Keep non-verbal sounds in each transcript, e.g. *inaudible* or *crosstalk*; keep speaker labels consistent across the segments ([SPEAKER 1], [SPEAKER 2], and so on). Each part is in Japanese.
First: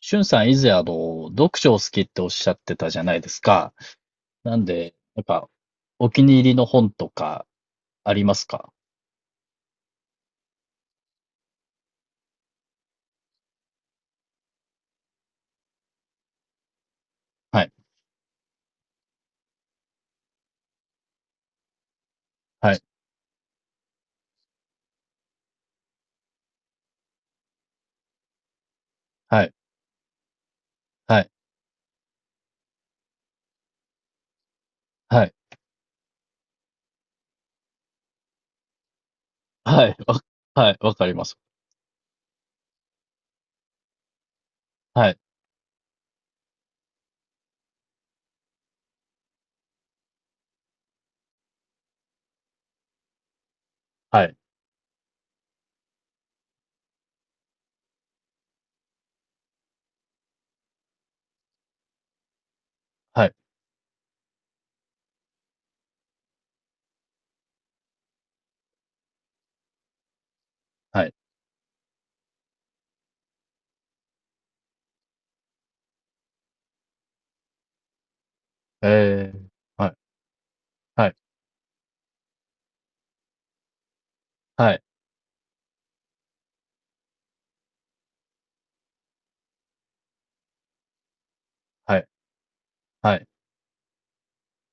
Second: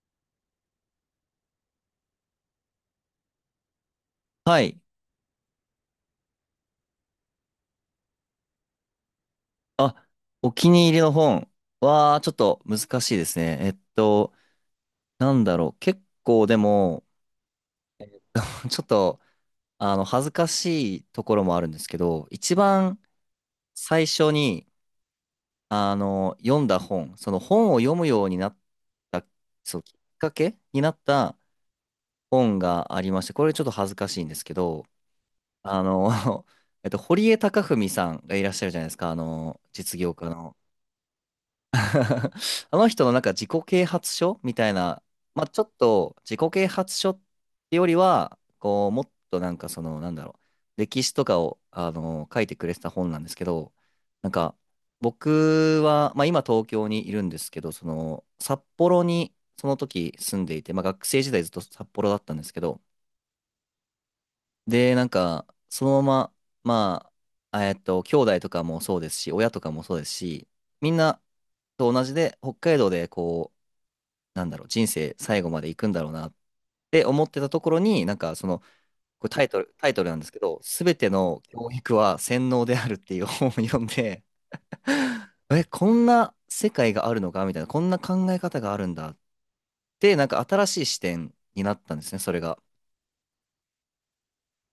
[SPEAKER 1] しゅんさん以前読書を好きっておっしゃってたじゃないですか。な
[SPEAKER 2] は
[SPEAKER 1] ん
[SPEAKER 2] い。
[SPEAKER 1] で、やっぱ、お気に入りの本とかありますか？
[SPEAKER 2] あ、お気に入りの本は、ちょっと難しいですね。なんだろう。結構でも、
[SPEAKER 1] はい、
[SPEAKER 2] *laughs* ちょっと、恥ずかしいところもあるんですけど、一
[SPEAKER 1] はい、
[SPEAKER 2] 番最初に、読んだ本、その本を読むようになった、
[SPEAKER 1] はい、
[SPEAKER 2] そう、きっかけになっ
[SPEAKER 1] はい、
[SPEAKER 2] た本がありまして、これちょっと恥ずかしいんですけど、
[SPEAKER 1] はい、
[SPEAKER 2] あの、*laughs* 堀江貴文さんがいらっしゃるじゃないですか、あの、
[SPEAKER 1] はい、
[SPEAKER 2] 実業
[SPEAKER 1] わ、
[SPEAKER 2] 家の。
[SPEAKER 1] はい、わかります。
[SPEAKER 2] *laughs* あの人のなんか自己啓発書みたいな、
[SPEAKER 1] はい、
[SPEAKER 2] まあ、ちょっと自己啓発書ってよりは、こう、もっとなんかその、なんだろう、歴史とかを、あの書いてくれてた本なんですけど、
[SPEAKER 1] は
[SPEAKER 2] なん
[SPEAKER 1] い、
[SPEAKER 2] か、僕は、まあ、今東京にいるんですけど、その、札幌にその時住んでいて、まあ、学生時代ずっと札幌だったんですけど、
[SPEAKER 1] はい、
[SPEAKER 2] で、なんか、そのまま、まあ、兄弟とかもそうですし、親とかもそうですし、みん
[SPEAKER 1] はい、
[SPEAKER 2] なと同じで、北海道でこう、なんだろう、人生最後まで行くんだろうなって思ってたところに、なんかその、これ
[SPEAKER 1] え
[SPEAKER 2] タ
[SPEAKER 1] ー、
[SPEAKER 2] イトル、タ
[SPEAKER 1] はい、
[SPEAKER 2] イトルなんですけど、すべ
[SPEAKER 1] は
[SPEAKER 2] て
[SPEAKER 1] い、
[SPEAKER 2] の教育は洗脳であるっていう本を読んで、
[SPEAKER 1] はい、
[SPEAKER 2] *laughs* え、こんな世界があるのかみたいな、こんな考え方があるんだって、なんか新しい視点になった
[SPEAKER 1] は
[SPEAKER 2] んで
[SPEAKER 1] い、
[SPEAKER 2] すね、それが。
[SPEAKER 1] はい、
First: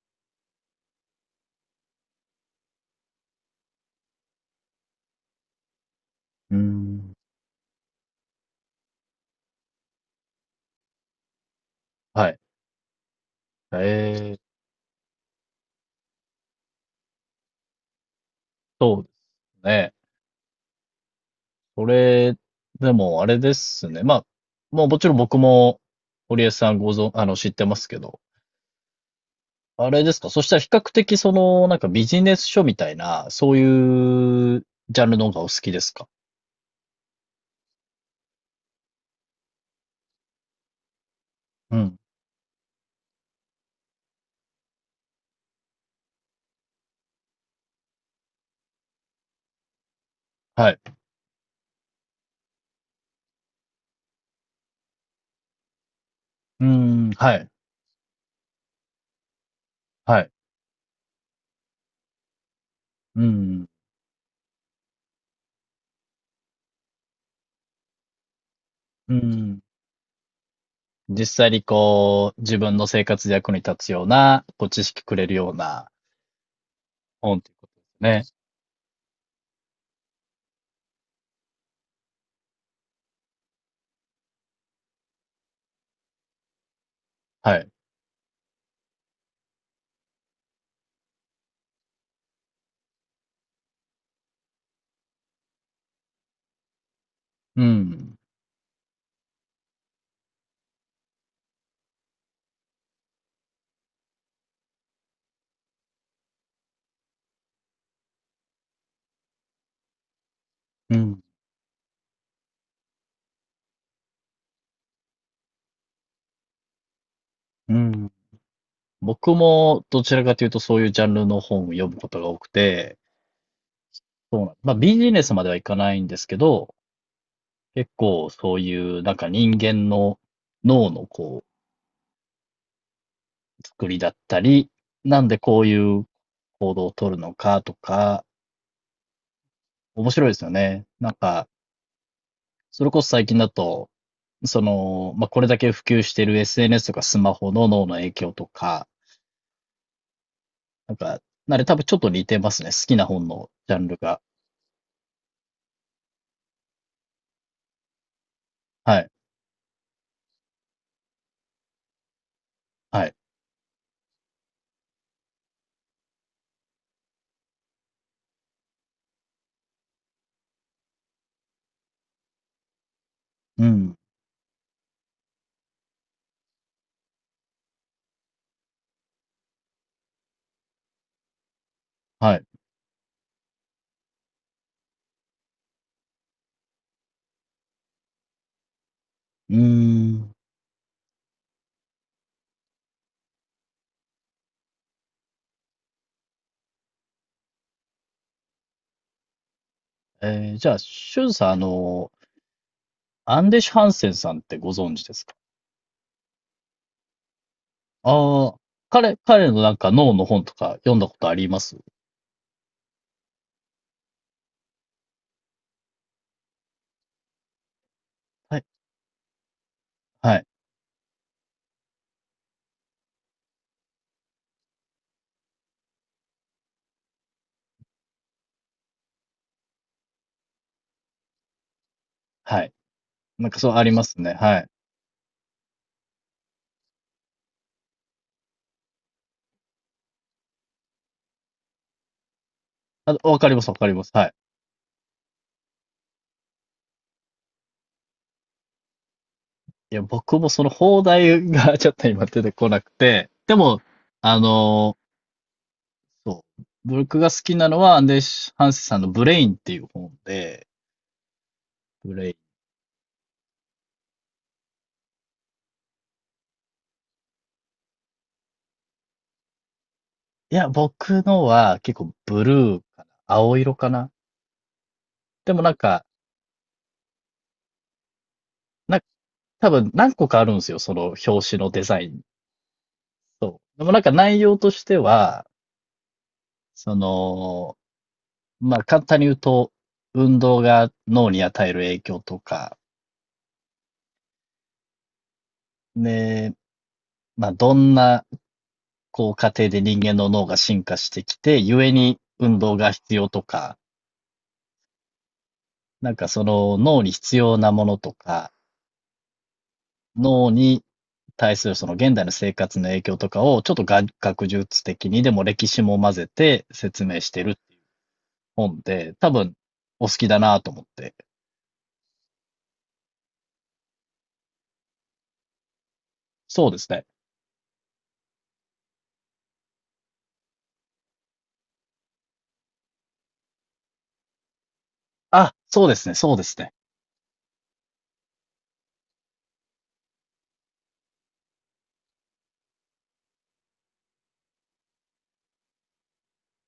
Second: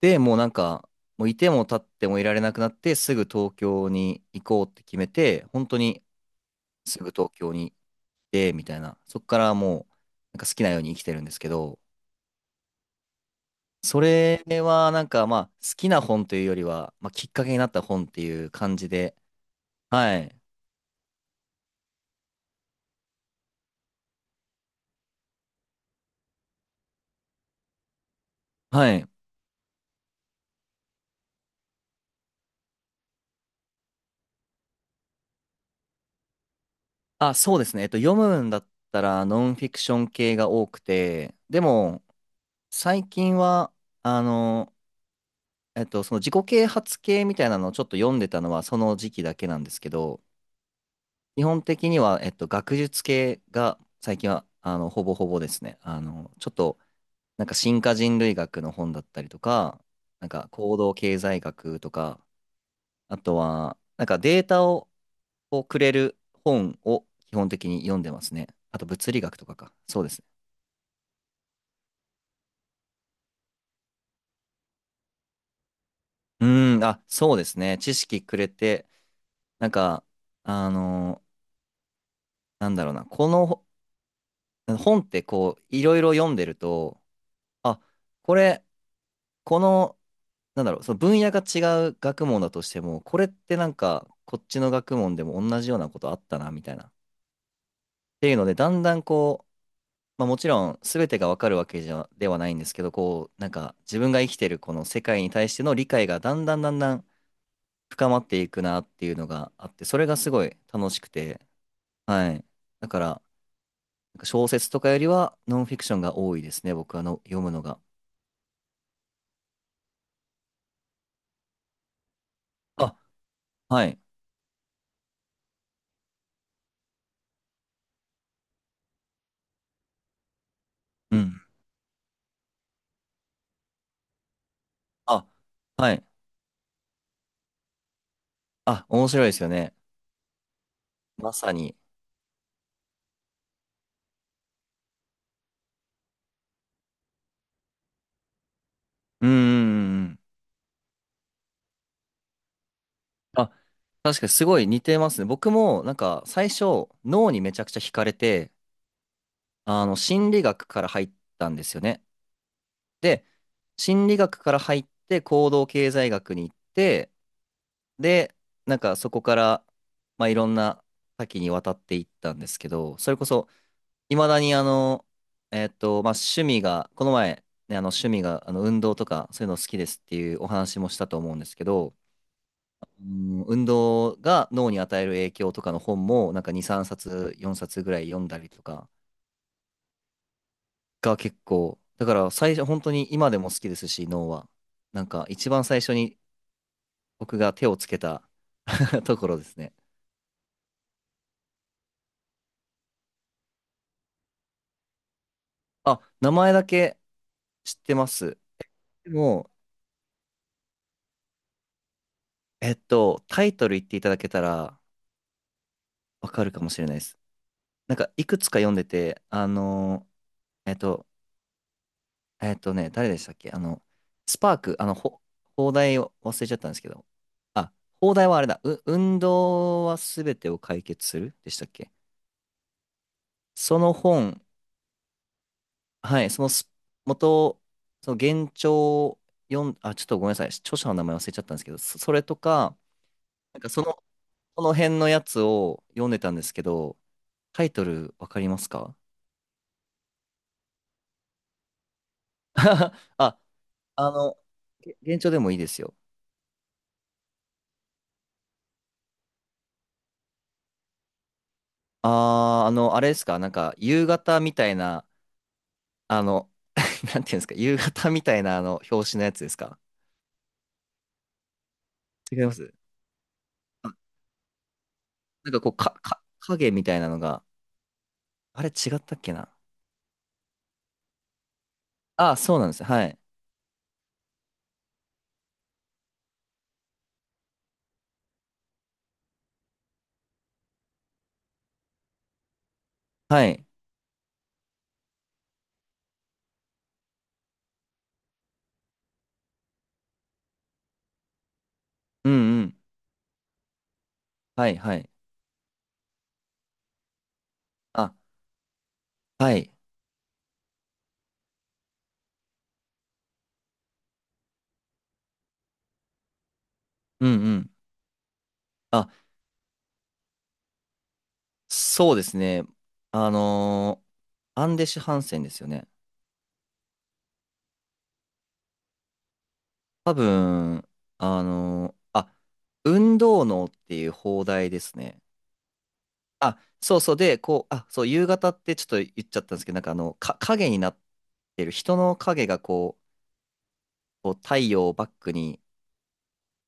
[SPEAKER 2] で、もうなんか、もういても立ってもいられなくなって、すぐ東京に行こうって決めて、本当に
[SPEAKER 1] うー
[SPEAKER 2] すぐ
[SPEAKER 1] ん、
[SPEAKER 2] 東京に行って、みたいな、そこからもう、なんか好きなように生きてるんですけど、
[SPEAKER 1] はい、え
[SPEAKER 2] そ
[SPEAKER 1] ー、
[SPEAKER 2] れはなんかまあ好きな本というよりは、まあ、きっかけになった本っていう感じ
[SPEAKER 1] そうで
[SPEAKER 2] で。
[SPEAKER 1] すね。
[SPEAKER 2] はい。
[SPEAKER 1] それ、でも
[SPEAKER 2] はい。
[SPEAKER 1] あれですか、そしたら比較的その、なんかビジネス書みたいな、そういうジャンルの方がお好きですか？
[SPEAKER 2] あ、そうですね。読むんだったらノンフィクション系が多くて、で
[SPEAKER 1] うん。
[SPEAKER 2] も最近は、あの、その自己啓発系みたいなのをちょっと読んでたのはその時期だけなんですけど、
[SPEAKER 1] はい。
[SPEAKER 2] 基本的には、学術系が最近は、あの、ほぼほぼですね。あの、ちょっ
[SPEAKER 1] う
[SPEAKER 2] と、
[SPEAKER 1] ん、は
[SPEAKER 2] なん
[SPEAKER 1] い。
[SPEAKER 2] か進化人類学の本だったりとか、
[SPEAKER 1] は
[SPEAKER 2] なん
[SPEAKER 1] い。
[SPEAKER 2] か行動経済学とか、あ
[SPEAKER 1] う
[SPEAKER 2] と
[SPEAKER 1] ん、
[SPEAKER 2] は、なんかデータを、をくれる本を基本的に読んでますね。あと物
[SPEAKER 1] う
[SPEAKER 2] 理学とか
[SPEAKER 1] ん。
[SPEAKER 2] か。そうですね。
[SPEAKER 1] 実際にこう、自分の生活で役に立つような、こう、知識くれるような
[SPEAKER 2] うーん、あ、そう
[SPEAKER 1] 本っ
[SPEAKER 2] で
[SPEAKER 1] ていう
[SPEAKER 2] す
[SPEAKER 1] こと
[SPEAKER 2] ね。
[SPEAKER 1] で
[SPEAKER 2] 知
[SPEAKER 1] す
[SPEAKER 2] 識
[SPEAKER 1] ね。
[SPEAKER 2] くれて、なんか、あのーなんだろうな。このほ本ってこう、いろいろ読んでると、
[SPEAKER 1] はい。
[SPEAKER 2] あ、これ、この、なんだろう、その分野が違う学問だとしても、これってなんか、こっちの学問でも同じようなことあったな、みたいな。っ
[SPEAKER 1] うん、
[SPEAKER 2] ていうので、だんだんこう、まあ、もちろん全てがわかるわけじゃではないんですけど、こうなんか自分が生きてるこの世界に対しての理解がだんだんだんだん深まっていくなっていうのがあって、それがすごい楽
[SPEAKER 1] う
[SPEAKER 2] しく
[SPEAKER 1] ん、
[SPEAKER 2] て、はい、だからなんか小説とかよりはノンフィクションが多いですね、僕はの読むの
[SPEAKER 1] う
[SPEAKER 2] が。
[SPEAKER 1] ん。僕もどちらかというとそういうジャンルの本を読むことが多く
[SPEAKER 2] あ、
[SPEAKER 1] て、
[SPEAKER 2] はい、
[SPEAKER 1] そうなん、まあビジネスまではいかないんですけど、結構そういうなんか人間の脳の
[SPEAKER 2] うん、
[SPEAKER 1] こう作りだったり、なん
[SPEAKER 2] あ、
[SPEAKER 1] でこうい
[SPEAKER 2] は
[SPEAKER 1] う
[SPEAKER 2] い、
[SPEAKER 1] 行動を取るのかとか、
[SPEAKER 2] あ、面白いですよね、
[SPEAKER 1] 面白いですよね。なん
[SPEAKER 2] ま
[SPEAKER 1] か、
[SPEAKER 2] さに。
[SPEAKER 1] それこそ最近だと、その、まあ、これだけ普及している SNS とかスマホの脳の影響とか、
[SPEAKER 2] うんうんうんうん。
[SPEAKER 1] なんか、あれ多分ちょっと似てますね。好きな本
[SPEAKER 2] あ、
[SPEAKER 1] のジャンルが。
[SPEAKER 2] 確かにすごい似てますね。僕もなんか最初脳にめちゃくちゃ惹かれて、
[SPEAKER 1] はい。
[SPEAKER 2] あの、心理学から入ったんですよね。
[SPEAKER 1] はい。
[SPEAKER 2] で、心理学から入って行動経済学に行って、で、なんかそこから、まあ、いろんな多岐にわたっていったんですけど、それこそ、
[SPEAKER 1] うん。
[SPEAKER 2] いまだにあの、まあ、趣味が、この前、ね、あの趣味があの運動とかそういうの好きですっていうお話もしたと思うんですけど、
[SPEAKER 1] はい。
[SPEAKER 2] うん、運動が脳に与える影響とかの本もなんか2、3冊、4冊ぐらい読んだりとか
[SPEAKER 1] うーん。
[SPEAKER 2] が結構、だから最初、本当に今でも好きですし、脳は。なんか一番最初に僕が手をつけた *laughs* ところですね。
[SPEAKER 1] えーじゃあ、シュンさん、アンデシュ・ハンセンさんってご存知ですか？
[SPEAKER 2] あ、名前だけ知ってます。
[SPEAKER 1] ああ、
[SPEAKER 2] で
[SPEAKER 1] 彼
[SPEAKER 2] も、
[SPEAKER 1] のなんか脳の本とか読んだことあります？
[SPEAKER 2] タイトル言っていただけたらわかるかもしれないです。なんかいくつ
[SPEAKER 1] は
[SPEAKER 2] か
[SPEAKER 1] い。
[SPEAKER 2] 読んでて、
[SPEAKER 1] はい。
[SPEAKER 2] ー、えっと、誰でしたっけあの、スパーク、あの、ほ、邦題を忘れちゃったんですけど、あ、邦題はあれだ、う、運動はすべてを解決するでしたっけ。
[SPEAKER 1] はい。なんかそう
[SPEAKER 2] そ
[SPEAKER 1] あり
[SPEAKER 2] の
[SPEAKER 1] ますね。
[SPEAKER 2] 本
[SPEAKER 1] はい。
[SPEAKER 2] はい、そのす元、その原著を読ん、あ、ちょっとごめんなさい、著者の名前忘れちゃったんですけど、そ、それとか、
[SPEAKER 1] あ、わかり
[SPEAKER 2] な
[SPEAKER 1] ま
[SPEAKER 2] ん
[SPEAKER 1] す、
[SPEAKER 2] か
[SPEAKER 1] わ
[SPEAKER 2] そ
[SPEAKER 1] かり
[SPEAKER 2] の、
[SPEAKER 1] ます。はい。
[SPEAKER 2] その辺のやつを読んでたんですけど、タイトルわかりますか？
[SPEAKER 1] いや、僕もその邦題が *laughs* ちょっと今出てこなく
[SPEAKER 2] *laughs*
[SPEAKER 1] て、
[SPEAKER 2] あ、
[SPEAKER 1] でも、
[SPEAKER 2] あの、
[SPEAKER 1] あの
[SPEAKER 2] げ原著でもいいですよ。
[SPEAKER 1] そう。僕が好きなのはアンデシュ・ハンセさんのブレインっていう本で、ブレイン。
[SPEAKER 2] あー、あの、あれですか、なんか夕方みたいな、あの、*laughs* なんていうんですか、夕方みたいなあの表紙のやつですか？
[SPEAKER 1] いや、僕のは結構
[SPEAKER 2] 違
[SPEAKER 1] ブ
[SPEAKER 2] いま
[SPEAKER 1] ル
[SPEAKER 2] す。
[SPEAKER 1] ーかな。青色か
[SPEAKER 2] あ、
[SPEAKER 1] な。
[SPEAKER 2] な
[SPEAKER 1] で
[SPEAKER 2] ん
[SPEAKER 1] も
[SPEAKER 2] かこ
[SPEAKER 1] なん
[SPEAKER 2] う、か、
[SPEAKER 1] か、
[SPEAKER 2] か、影みたいなのが、あれ違っ
[SPEAKER 1] な、
[SPEAKER 2] たっけな。
[SPEAKER 1] 多分何個かあるんですよ。その表紙のデザイン。
[SPEAKER 2] あ、そうなんです。はい。
[SPEAKER 1] そう。でもなんか内容としては、その、まあ、簡単に言うと、運動が脳に与える影響とか、
[SPEAKER 2] はい。
[SPEAKER 1] で、まあ、どんな、こう、過程で人間の脳が進化してきて、故に
[SPEAKER 2] う
[SPEAKER 1] 運
[SPEAKER 2] んう
[SPEAKER 1] 動
[SPEAKER 2] ん。
[SPEAKER 1] が必要とか、
[SPEAKER 2] はいはい。
[SPEAKER 1] なんかその脳に必要なものと
[SPEAKER 2] あ、
[SPEAKER 1] か、
[SPEAKER 2] はい。
[SPEAKER 1] 脳に対するその現代の生活の影響とかを、ちょっと学術的にでも歴史も混ぜて説明
[SPEAKER 2] うん
[SPEAKER 1] して
[SPEAKER 2] う
[SPEAKER 1] る
[SPEAKER 2] ん。
[SPEAKER 1] 本
[SPEAKER 2] あ、
[SPEAKER 1] で、多分お好きだなと思って。
[SPEAKER 2] そうですね。あのーアンデシュ・ハンセンですよね。
[SPEAKER 1] そうですね。
[SPEAKER 2] 多分、あのーあ、運動能っていう放題ですね。
[SPEAKER 1] あ、そうですね、そうです
[SPEAKER 2] あ、
[SPEAKER 1] ね。
[SPEAKER 2] そうそう。で、こう、あ、そう、夕方ってちょっと言っちゃったんですけど、なんかあの、か、影になってる、人の影がこう、こう太陽をバックに、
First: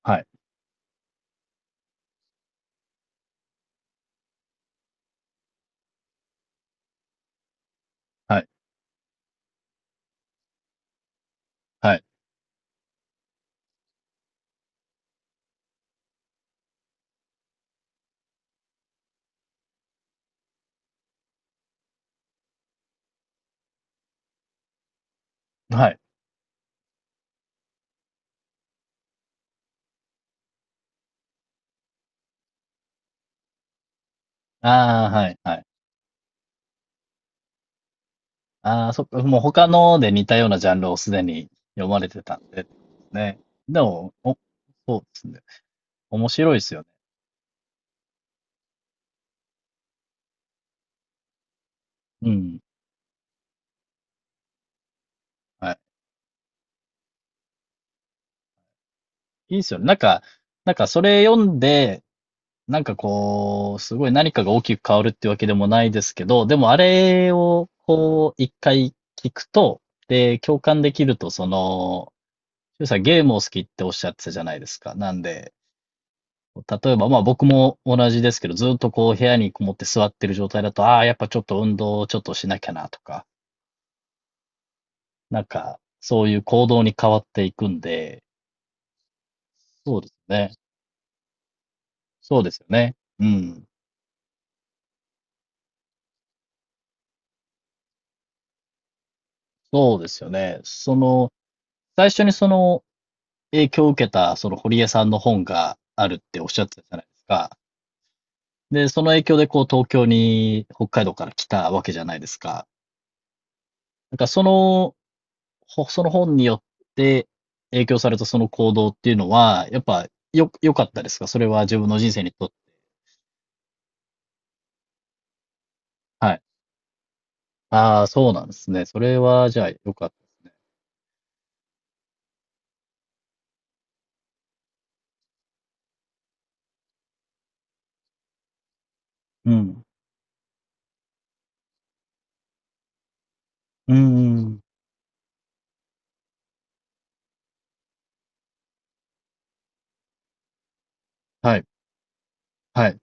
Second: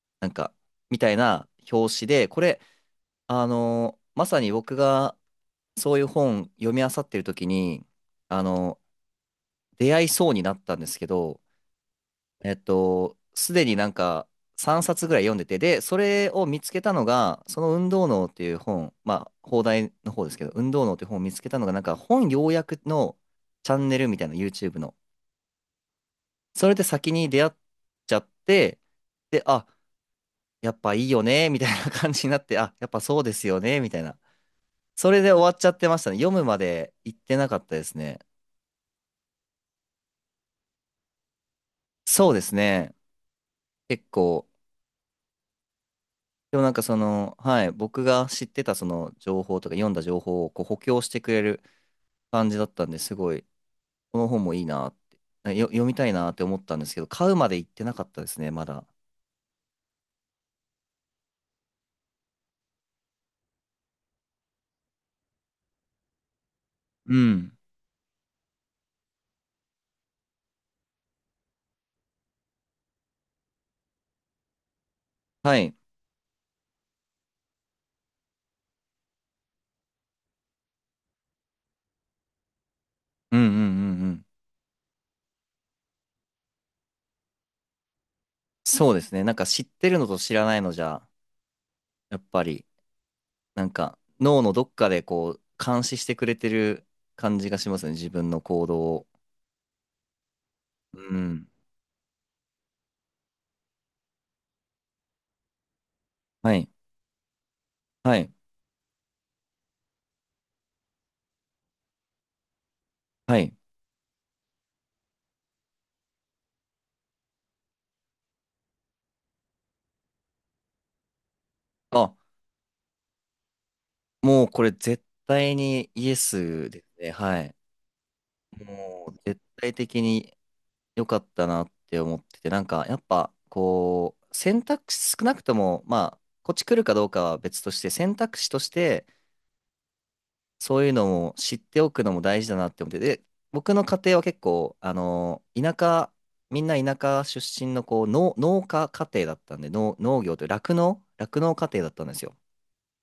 [SPEAKER 1] はい、
[SPEAKER 2] なんか、みたいな表紙で、これ、まさに僕がそういう本読み漁ってる時に、
[SPEAKER 1] は
[SPEAKER 2] あ
[SPEAKER 1] い、
[SPEAKER 2] の出会いそうになったんですけど、
[SPEAKER 1] はい。
[SPEAKER 2] すでになんか3冊ぐらい読んでて、で、それを見つけたのが、その運動脳っていう本、まあ、放題の方ですけど、運動脳っていう本を見つけたのが、なんか本要約のチャンネルみたいな YouTube の。
[SPEAKER 1] はい。
[SPEAKER 2] それで先に出会っちゃって、で、あ、やっぱいいよね、みたいな感じになって、あ、やっぱそうですよね、みたいな。
[SPEAKER 1] ああ、
[SPEAKER 2] それ
[SPEAKER 1] は
[SPEAKER 2] で
[SPEAKER 1] い、
[SPEAKER 2] 終
[SPEAKER 1] は
[SPEAKER 2] わっ
[SPEAKER 1] い。
[SPEAKER 2] ちゃってましたね。読むまで行ってなかったですね。
[SPEAKER 1] ああ、そっか、もう他ので似たようなジャンルをすでに読まれて
[SPEAKER 2] そう
[SPEAKER 1] た
[SPEAKER 2] で
[SPEAKER 1] ん
[SPEAKER 2] す
[SPEAKER 1] で、
[SPEAKER 2] ね。
[SPEAKER 1] ね。で
[SPEAKER 2] 結
[SPEAKER 1] も、お、
[SPEAKER 2] 構
[SPEAKER 1] そうですね。面白い
[SPEAKER 2] で
[SPEAKER 1] で
[SPEAKER 2] もなん
[SPEAKER 1] すよ
[SPEAKER 2] か
[SPEAKER 1] ね。
[SPEAKER 2] その、はい、僕が知ってたその情報とか読んだ情報をこう補強してくれる
[SPEAKER 1] う
[SPEAKER 2] 感
[SPEAKER 1] ん。
[SPEAKER 2] じだったんですごい、この本もいいなって、あよ、
[SPEAKER 1] はい。
[SPEAKER 2] 読みたいなって思ったんですけど、買うまで行ってなかったですね、まだ。
[SPEAKER 1] いいですよね。なんか、なんかそれ読んで、なんかこう、すごい何かが大きく変わるってわけでもないですけど、でもあ
[SPEAKER 2] う
[SPEAKER 1] れ
[SPEAKER 2] ん。
[SPEAKER 1] をこう、一回聞くと、で、共感できると、その、しゅうさんゲームを好きっておっしゃってたじゃないですか。なんで、
[SPEAKER 2] はい。
[SPEAKER 1] 例えば、まあ僕も同じですけど、ずっとこう部屋にこもって座ってる状態だと、ああ、やっぱちょっと運動をちょっとしなきゃなとか、
[SPEAKER 2] うんうんうんうん。
[SPEAKER 1] なんか、そういう行動に変わっていくんで、
[SPEAKER 2] そうですね。なんか知って
[SPEAKER 1] そ
[SPEAKER 2] る
[SPEAKER 1] う
[SPEAKER 2] の
[SPEAKER 1] です
[SPEAKER 2] と知ら
[SPEAKER 1] ね。
[SPEAKER 2] ないのじゃ、やっ
[SPEAKER 1] そう
[SPEAKER 2] ぱ
[SPEAKER 1] ですよ
[SPEAKER 2] り、
[SPEAKER 1] ね。うん。
[SPEAKER 2] なんか脳のどっかでこう、監視してくれてる感じがしますね、自分の行動を。
[SPEAKER 1] そうですよね。そ
[SPEAKER 2] う
[SPEAKER 1] の、
[SPEAKER 2] ん。
[SPEAKER 1] 最初にその影響を受けた、その堀江さんの本があるっておっ
[SPEAKER 2] は
[SPEAKER 1] しゃっ
[SPEAKER 2] い。
[SPEAKER 1] てたじゃないですか。
[SPEAKER 2] はい。
[SPEAKER 1] で、その影響でこう東京に北海道から来たわけじゃないですか。
[SPEAKER 2] はい。
[SPEAKER 1] なんかそのその本によって影響された、その行動っていうのは、やっぱ良かったですか、それは自分の人
[SPEAKER 2] あ、
[SPEAKER 1] 生にとって。
[SPEAKER 2] もうこれ絶対にイエ
[SPEAKER 1] はい。
[SPEAKER 2] スですね。はい。
[SPEAKER 1] ああ、そうなんですね。そ
[SPEAKER 2] もう
[SPEAKER 1] れ
[SPEAKER 2] 絶
[SPEAKER 1] は、じゃあ、
[SPEAKER 2] 対
[SPEAKER 1] 良
[SPEAKER 2] 的
[SPEAKER 1] かっ
[SPEAKER 2] に良かったなって思ってて、なんかやっぱこう、選択肢少なくとも、まあ、こっち来るかどうかは別として、選択肢として
[SPEAKER 1] た。うん。
[SPEAKER 2] そういうのも知っておくのも大事だなって思って、で、僕の
[SPEAKER 1] う
[SPEAKER 2] 家庭は結
[SPEAKER 1] ん、
[SPEAKER 2] 構、あの、田舎、みんな田舎出身のこう農、農家家庭だったんで、農、農業という酪農、酪農
[SPEAKER 1] はい、
[SPEAKER 2] 家庭だったんですよ。
[SPEAKER 1] はい、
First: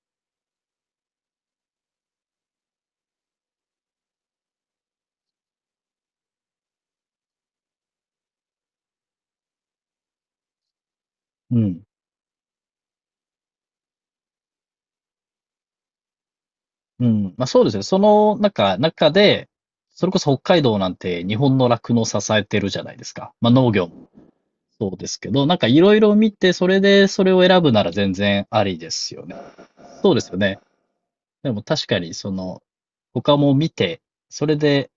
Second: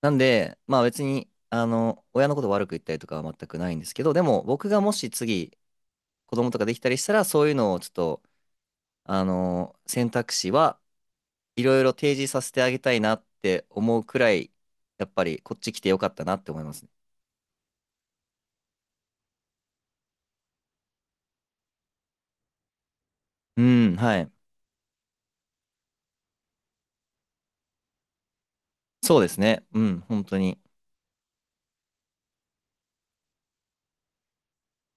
[SPEAKER 2] なんで、まあ別に、あの、親のこと悪く言ったりとかは全くないんですけど、でも僕がもし次、子供とかできたりしたら、そういうのをちょっと、選択肢は
[SPEAKER 1] う
[SPEAKER 2] いろ
[SPEAKER 1] ん。
[SPEAKER 2] いろ提示させてあげたいなって思うくらい、やっぱりこっち来てよかったなって思いますね。
[SPEAKER 1] うん。まあ、そうですね。その、中で、それこそ北海道なんて日本の酪農を支えてるじゃないですか。まあ、
[SPEAKER 2] う
[SPEAKER 1] 農業
[SPEAKER 2] ん、
[SPEAKER 1] も
[SPEAKER 2] はい。
[SPEAKER 1] そうですけど、なんかいろいろ見て、それでそれを選ぶなら全然ありです
[SPEAKER 2] そう
[SPEAKER 1] よ
[SPEAKER 2] で
[SPEAKER 1] ね。
[SPEAKER 2] すね。うん、
[SPEAKER 1] そうで
[SPEAKER 2] 本
[SPEAKER 1] すよ
[SPEAKER 2] 当に。
[SPEAKER 1] ね。でも確かに、その、他も見て、それで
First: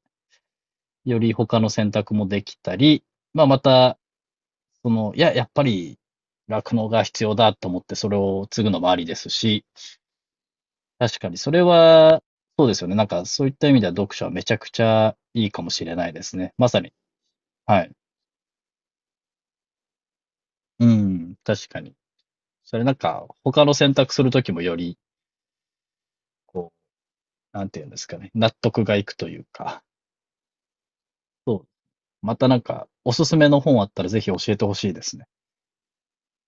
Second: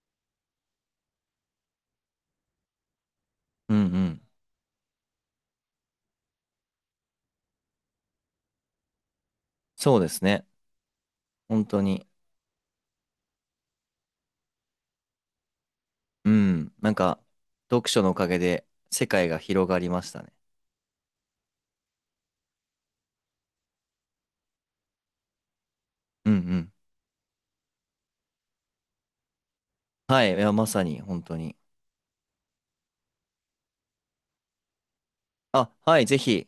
[SPEAKER 1] より他の選択もできたり、まあ、ま
[SPEAKER 2] うん
[SPEAKER 1] た、
[SPEAKER 2] うん。
[SPEAKER 1] その、いや、やっぱり、酪農が必要だと思って、それを継ぐのもありですし、
[SPEAKER 2] そうですね。
[SPEAKER 1] 確かにそれ
[SPEAKER 2] 本当に。
[SPEAKER 1] は、そうですよね。なんか、そういった意味では読書はめちゃくちゃいいかもしれないで
[SPEAKER 2] う
[SPEAKER 1] すね。ま
[SPEAKER 2] ん、
[SPEAKER 1] さ
[SPEAKER 2] な
[SPEAKER 1] に。
[SPEAKER 2] んか、
[SPEAKER 1] は
[SPEAKER 2] 読
[SPEAKER 1] い。
[SPEAKER 2] 書のおかげで世界が広がりましたね。
[SPEAKER 1] うん、確かに。それなんか、他の選択するときもより、
[SPEAKER 2] うんう
[SPEAKER 1] こ
[SPEAKER 2] ん。
[SPEAKER 1] う、なんていうんですかね、納得がいくというか、
[SPEAKER 2] はい、いや、まさに、本当に。
[SPEAKER 1] そう。またなんか、おすすめの本あったらぜひ教えてほしいですね。
[SPEAKER 2] あ、はい、ぜひ。